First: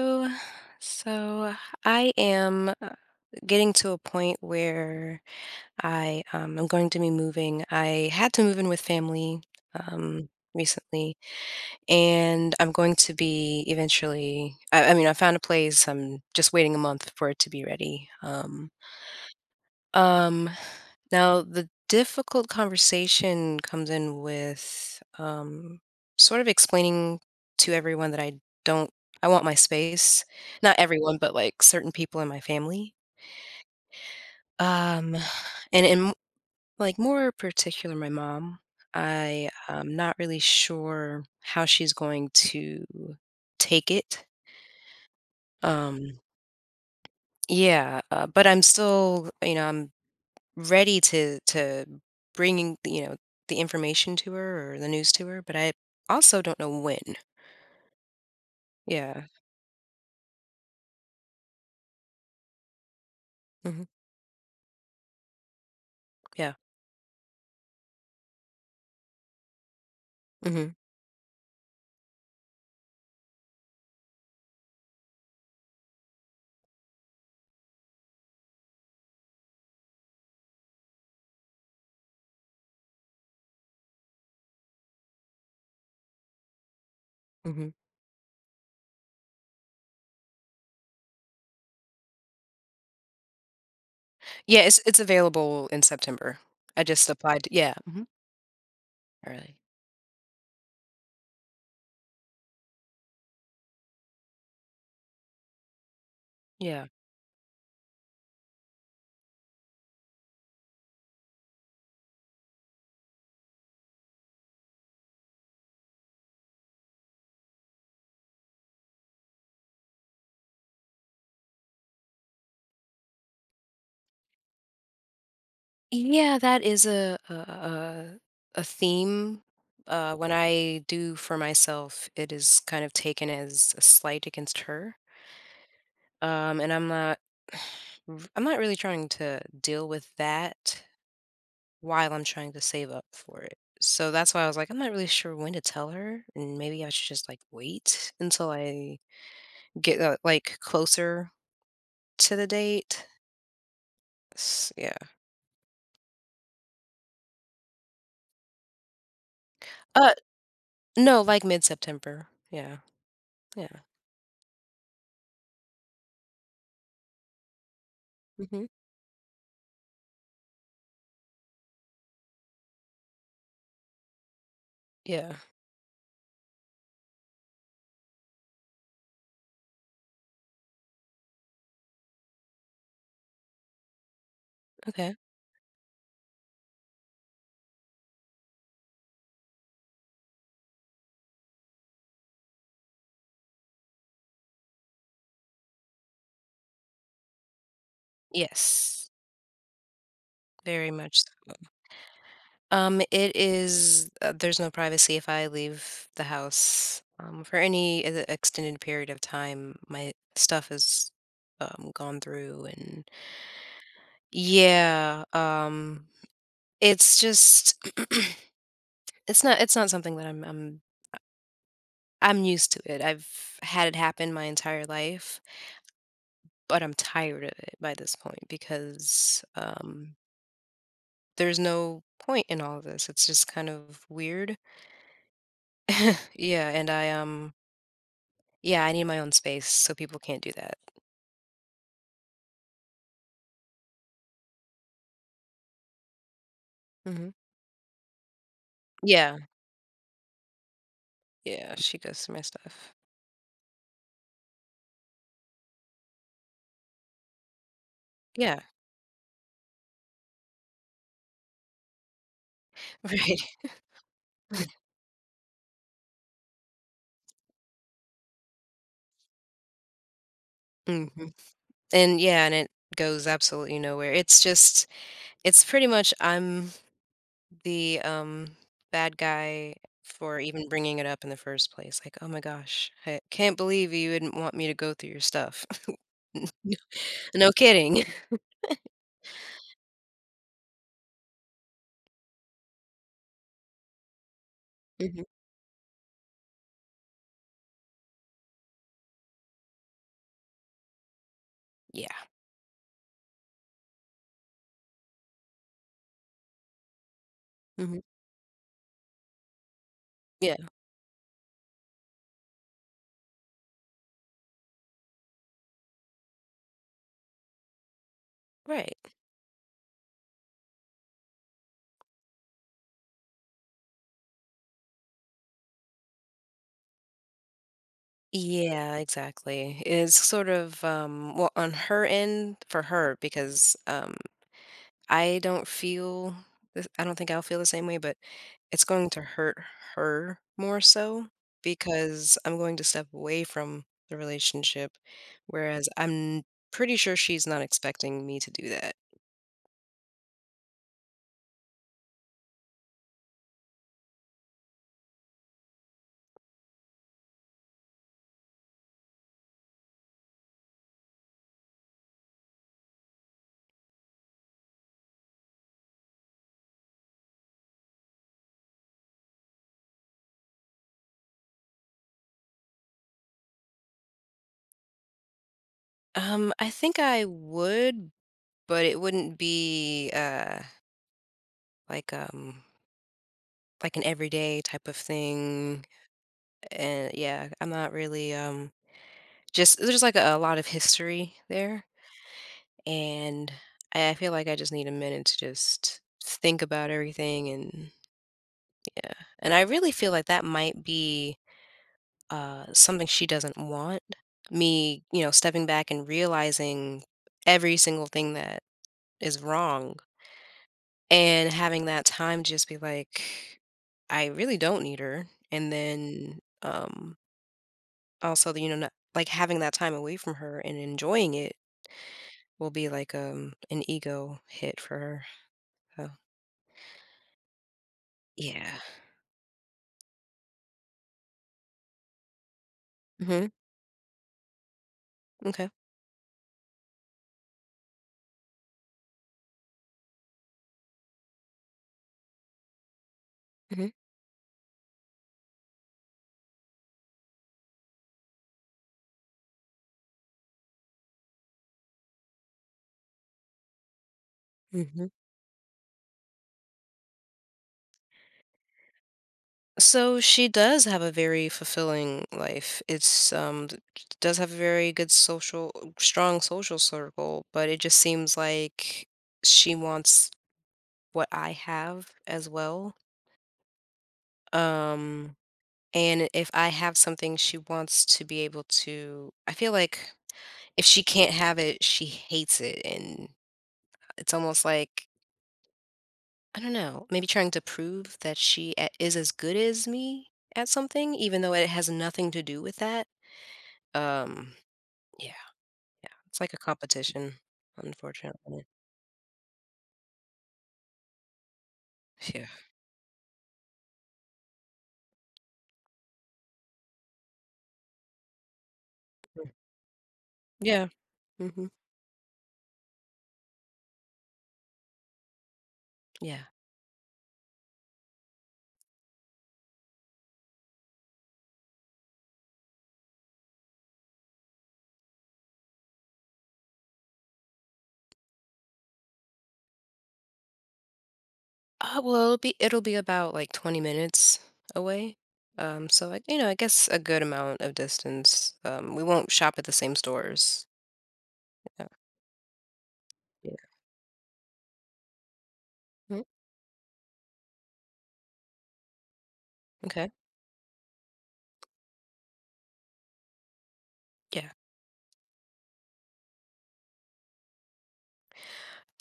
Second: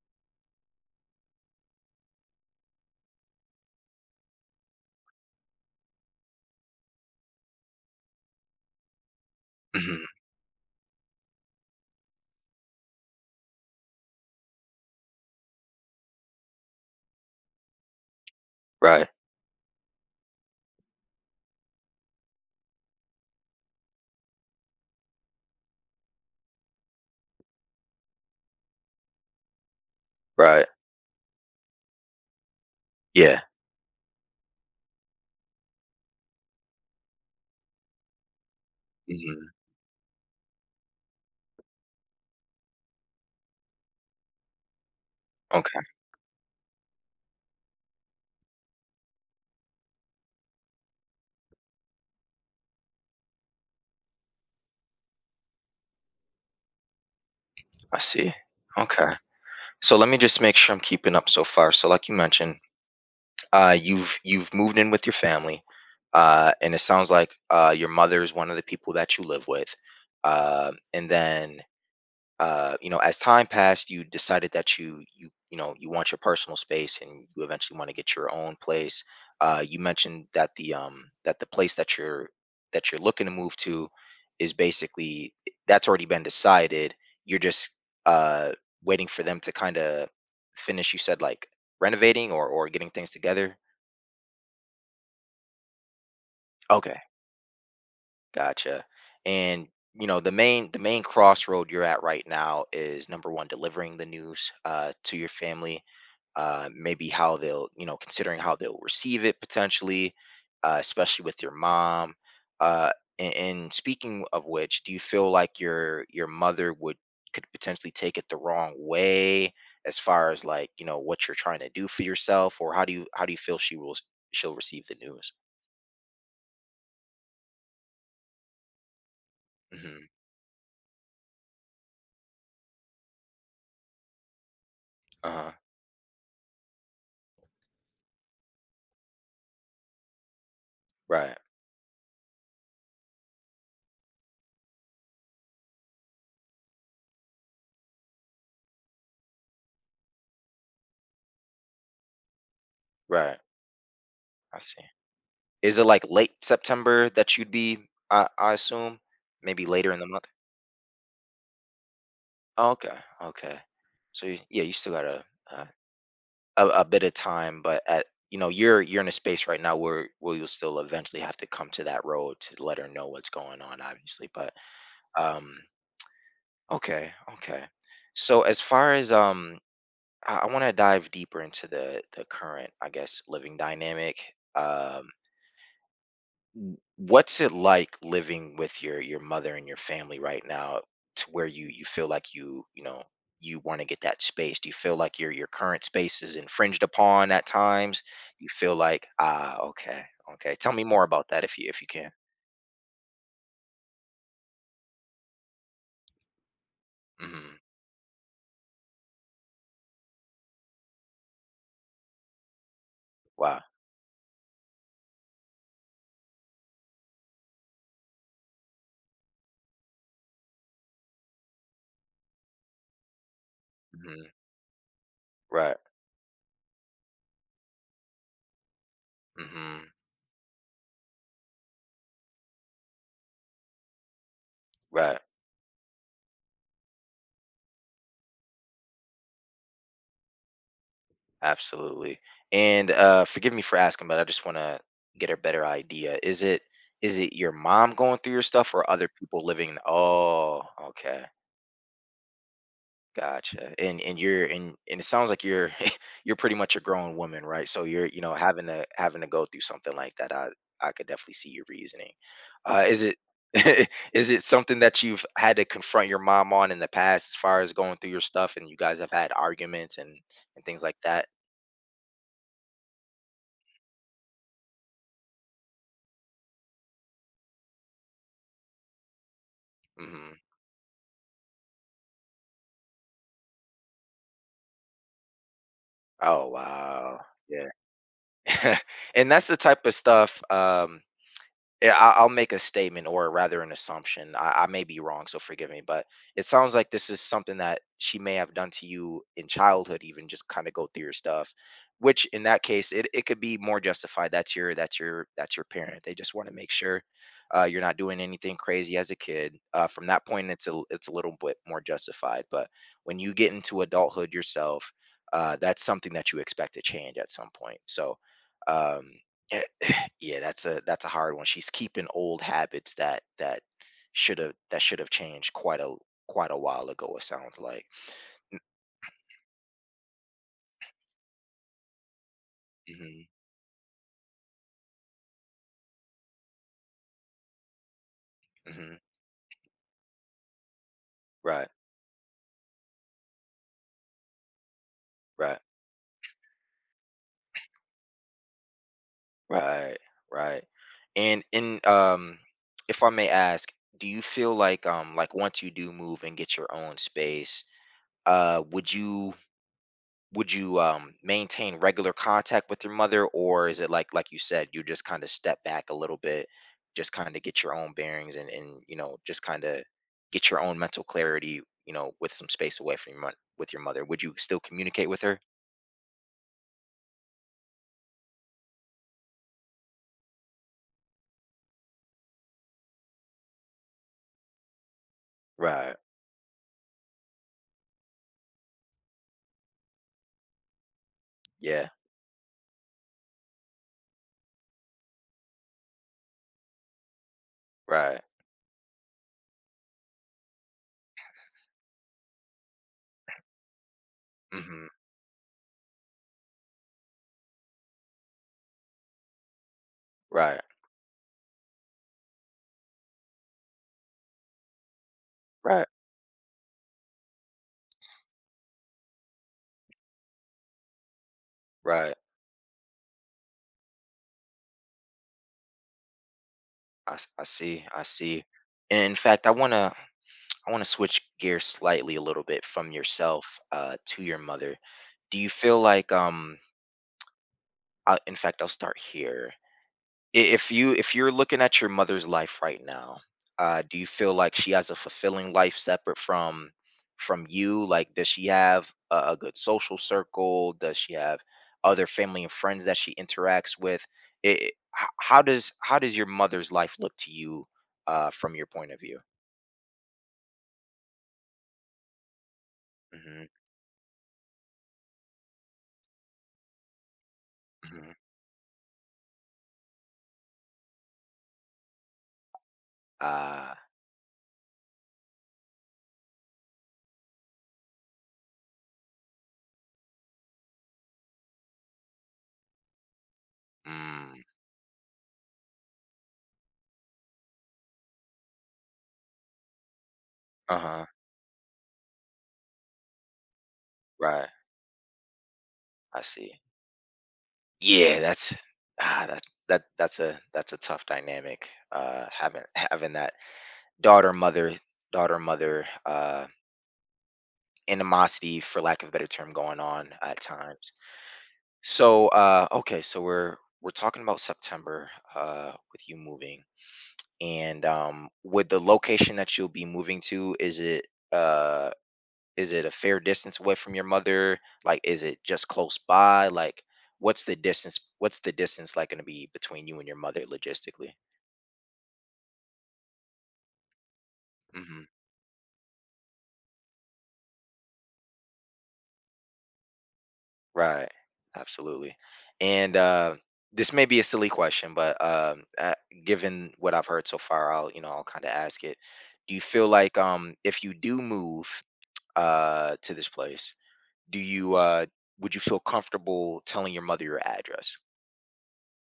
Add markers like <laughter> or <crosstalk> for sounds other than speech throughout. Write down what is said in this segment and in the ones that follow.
So so I am getting to a point where I'm going to be moving. I had to move in with family Mhm. Recently, and I'm going to be eventually. I mean, I found a place. I'm just waiting a month for it to be ready. Right, um, Now the difficult conversation comes in with sort of explaining to everyone that I don't, I want my space. right. Not everyone, but like certain people in my family. Yeah. Um, and in like more particular, my mom. I Mhm. am not really sure how she's going to take it. Okay, Um, yeah, but I'm still, I'm ready to bringing the information to her or the news to her, but I also don't know when. I see. Okay. Yeah. So let me just make sure I'm keeping up so far. So like you mentioned, Hmm. you've moved in with your family. Uh Yeah. and it sounds like your mother is one of the people that you live with. Uh Hmm. and then uh, you know, as time passed, you decided that you want your personal space, and you eventually want to get your own place. You mentioned that the place that you're looking to move to is basically that's already been decided. You're just Hmm. uh waiting for them to kind of finish. You said like renovating or getting things together. Yeah, it's available in September. I Okay. just applied. Yeah. Hmm. Gotcha. Early. And the main crossroad you're at right now is number one, delivering the news to your family. Uh, Yeah. maybe how they'll, considering how they'll receive it potentially, especially with your mom. Uh, and speaking of which, do you feel like your mother would could potentially take it the wrong way, as far as like what you're trying to do for yourself, or how do you feel she will she'll receive the news? Yeah, that is a theme. Hmm. When I do for myself, it is kind of taken as a slight against her, Uh huh. And I'm not. <sighs> I'm not really trying to deal with that Right. while I'm trying to save up for it. So that's why I was like, I'm not really sure when to tell her, and maybe I should just like wait until I get like closer to the date. Right. I see. Yeah. Is it like late September that you'd be? I assume? Maybe later in the Uh, month? no, like mid September. Oh, Yeah. okay, okay. Yeah. So y yeah, you still got a a bit of time, but Hmm. you're in a space right now where you'll still eventually have to come to that road to let her know what's going on, obviously, but, Yeah. um, okay, okay. So as far as, I wanna dive deeper into the current, I guess, living dynamic, um Okay. What's it like living with your mother and your family right now, to where you feel like you want to get that space? Do you feel like your current space is infringed upon at times? You feel like, Yes. ah, okay. Okay, tell me Very more much about that so. if you can. It is. There's no privacy. If I leave the house Hmm. for any extended period of time, my stuff is gone through. And Wow. yeah, it's just <clears throat> it's not something that I'm used to it. I've had it Hmm. happen my entire life, Right. but I'm tired of it by this point because Hmm. There's no point in all of this. It's just kind of weird. Right. <laughs> Yeah, and I yeah, I need my own space so people can't do that. Absolutely. And forgive me for asking, but I just want to get a better idea. Is it, Mhm. Your mom going through your stuff, or other Yeah. people living oh, okay. Yeah, she goes through my stuff. Gotcha. And you're and it sounds like you're <laughs> you're pretty much a grown woman, right? So you're Yeah. having to go through something like that. I could definitely see your reasoning. <laughs> Is it Right. <laughs> is it something that you've had to confront your mom on in the past, as far as going through your stuff, and you guys have had arguments and things like that? Mhm. And yeah, and it goes absolutely nowhere. It's pretty much I'm the bad guy Hmm. for even bringing it up in the first place, like, "Oh my gosh, I can't believe you wouldn't want me to go through your stuff." <laughs> Oh, wow, No yeah. kidding. <laughs> And that's the type of stuff. Yeah, I'll make a statement, or rather an assumption. I may be Mhm. wrong, so forgive me, but it sounds like this is something that she may have done to you in childhood, even just kind of go through your stuff, Yeah. which in that case, it could be more justified. That's your parent. They just want to make sure you're not Mhm. doing anything crazy as a kid. From that point, Yeah. it's a little bit more justified. But when you get into adulthood yourself, that's something that you expect to change at some point. So, um, Right. <clears throat> yeah, that's a hard one. She's keeping old habits that should have changed quite a while ago, it sounds like. Yeah, exactly. It's sort of, well, on her end for her Hmm. because, I don't feel, th I don't think I'll feel the same way, but it's Hmm. going to hurt her more so Right. because I'm going to step away from the relationship, Right. whereas I'm pretty sure she's not expecting me to do that. Right. Right. And in if I may ask, do you feel like, like once you do move and get your own space, uh, would you Would you, maintain regular contact with your mother, or is it like, you said, you just kinda step back a little bit, just kinda get your own bearings and, and just kinda get your own mental clarity, with some space away from your mo with your mother? Would you still communicate with her? I think I would, but it wouldn't be like um like an everyday type of thing. Right. And yeah, I'm not really just, there's like a lot of history there, Yeah. and I feel like I just need a minute to just think about everything. And Right. yeah, and I really feel like that might be, something she doesn't want, Mhm. me, you know, stepping back and realizing every single thing that is wrong Right. and having that time just be like, "I really don't need her," and Right. then, also, you know, not like, having that time away from her and enjoying it Right. will be like, an ego hit for her, so I see, I see. yeah. And in fact, I wanna switch gears slightly, a little bit from Mhm. yourself, to your mother. Do you Okay. feel like, I, In fact, I'll start here. If you're looking at your mother's life right now, Mhm. do you feel like she has a fulfilling life separate from you? Like, does she have a, good social circle? Does she have other family and friends that she interacts with? It, it- Mhm. how does your mother's life look to you, from your point of view? So she does have a very fulfilling life. Hmm. She does have a very good social strong social circle, but it just Hmm. seems like she wants what I have as well. Uh, Um and if I have something she wants to be able to, I feel like if she can't have it, she hates it. And it's mm, almost like, I don't know, maybe trying to prove that she is as good as me at uh-huh. something, even though it has nothing to do with that. Right. Um, yeah, yeah, I it's like a see. competition, Yeah, that's unfortunately. ah, that that that's a tough dynamic. Yeah. Having that daughter mother, daughter mother uh, animosity, for lack of a better Mm. term, going on at Yeah, times. mhm, So, okay, so we're talking about September, with you yeah. moving, and, with the location that you'll be moving to, is it? Uh, Is it a fair distance away from your mother? Like, is it just close by? Like, what's the distance like going to be between you and your mother logistically? Well, it'll be about, like, 20 minutes Hmm. away, so, like, I guess a good amount of distance. We won't shop at the same stores. Right. Yeah, Absolutely. And yeah. this may be a silly question, but, Mm, given what I've heard so far, I'll, kind of ask it. Do you feel okay. like, if you do move, to this place, do Yeah. you would you feel comfortable telling your mother your address?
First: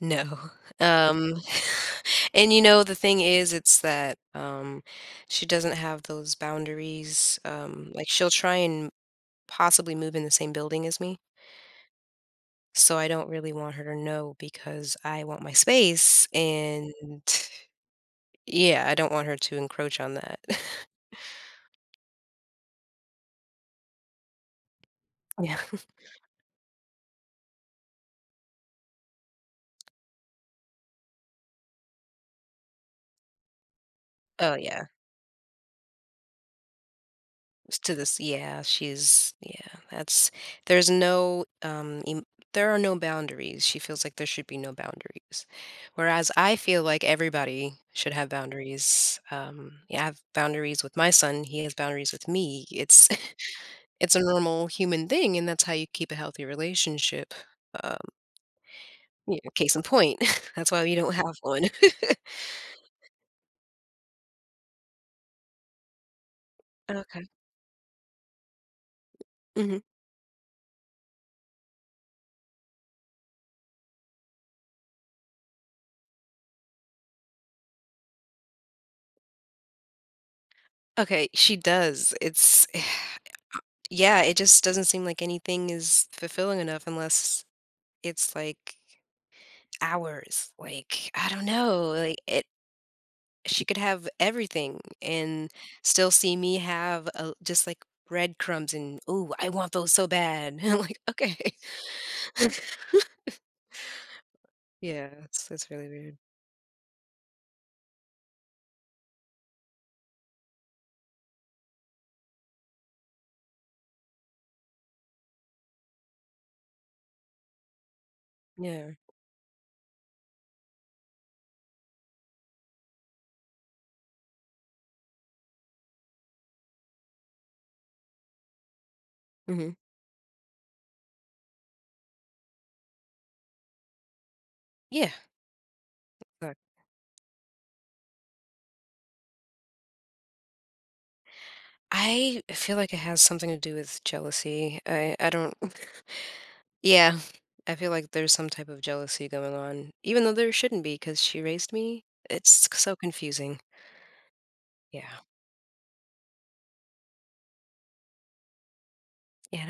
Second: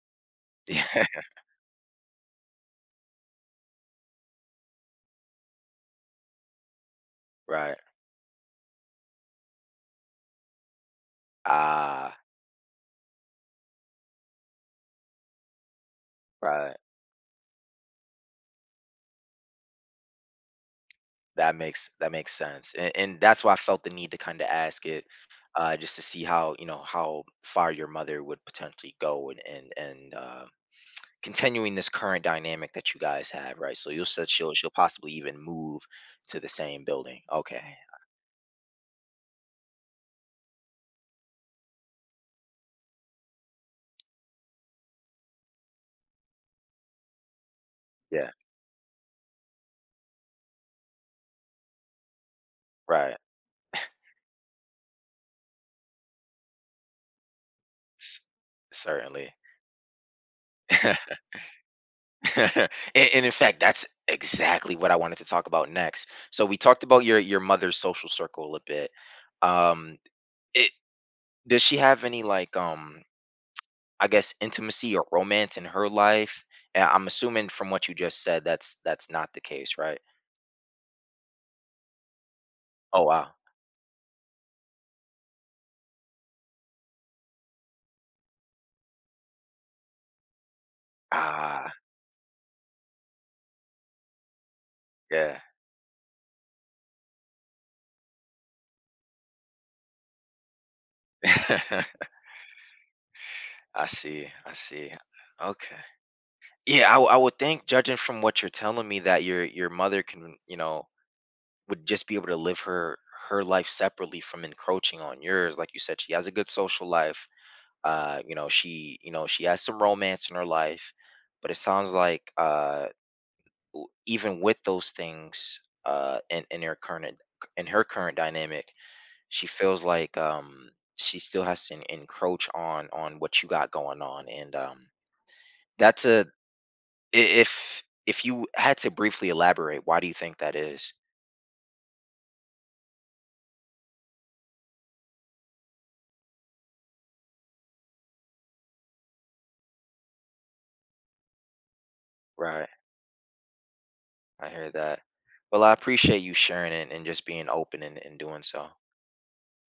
No. <laughs> <laughs> Yeah. um, <laughs> and, the thing is, it's that, she doesn't have those boundaries, Right. Like, she'll try and possibly move in the same building as me. Ah, So I don't really want her to know because I want my space, right. and yeah, I don't want her to encroach on that. <laughs> That makes sense, and that's why I felt the need to kind of ask it, Yeah. Just to see how far your mother would potentially go, and continuing this current dynamic that you guys have, right? So you said she'll Oh she'll yeah, possibly even move to the same building. Okay, to this, yeah, she's, yeah, that's, there's no, there are no boundaries. She feels like there should be no boundaries. Whereas I feel like everybody should have yeah, boundaries. Yeah, I have boundaries with my son, he has boundaries with me. It's right, <laughs> it's a normal human thing, and that's how you keep a healthy relationship. uh, S- certainly. Yeah, case in point. <laughs> That's why we <laughs> don't have one. and, and in fact, that's exactly what I wanted to talk about next. So we talked about your Okay. your mother's social circle a bit. Mhm. Um, it does she have any like, I guess, intimacy or romance in her life? And I'm assuming from what you just said that's not the case, right? Okay, she does. It's Oh, wow. <sighs> yeah, it just doesn't seem like anything is fulfilling enough unless it's, like, hours. Like, I don't Ah, know, like, it she could have everything yeah. and still see me have, just, like, breadcrumbs and, "Ooh, I want those so bad." <laughs> I'm like, "Okay." <laughs> <laughs> I see. I see. Yeah, it's Okay. really weird. Yeah, I would think, judging from what you're telling me, that your mother, would just be able to live her life separately from encroaching on yours. Like you said, she has a good social life. Yeah. She has some romance in her life, but it sounds like, even with those things, in her current, dynamic, she Mhm. feels like, she still has to encroach on what you got going on, and, Yeah. that's a I- if you had to briefly elaborate, why do you think that is? I feel like it has something to do with jealousy. I don't <laughs> yeah, I feel like there's some type of jealousy going on, even though there shouldn't be, because she raised me. It's Right. c so confusing. I hear that. Yeah. Well, I appreciate you sharing it and just being open, and doing so. Yeah.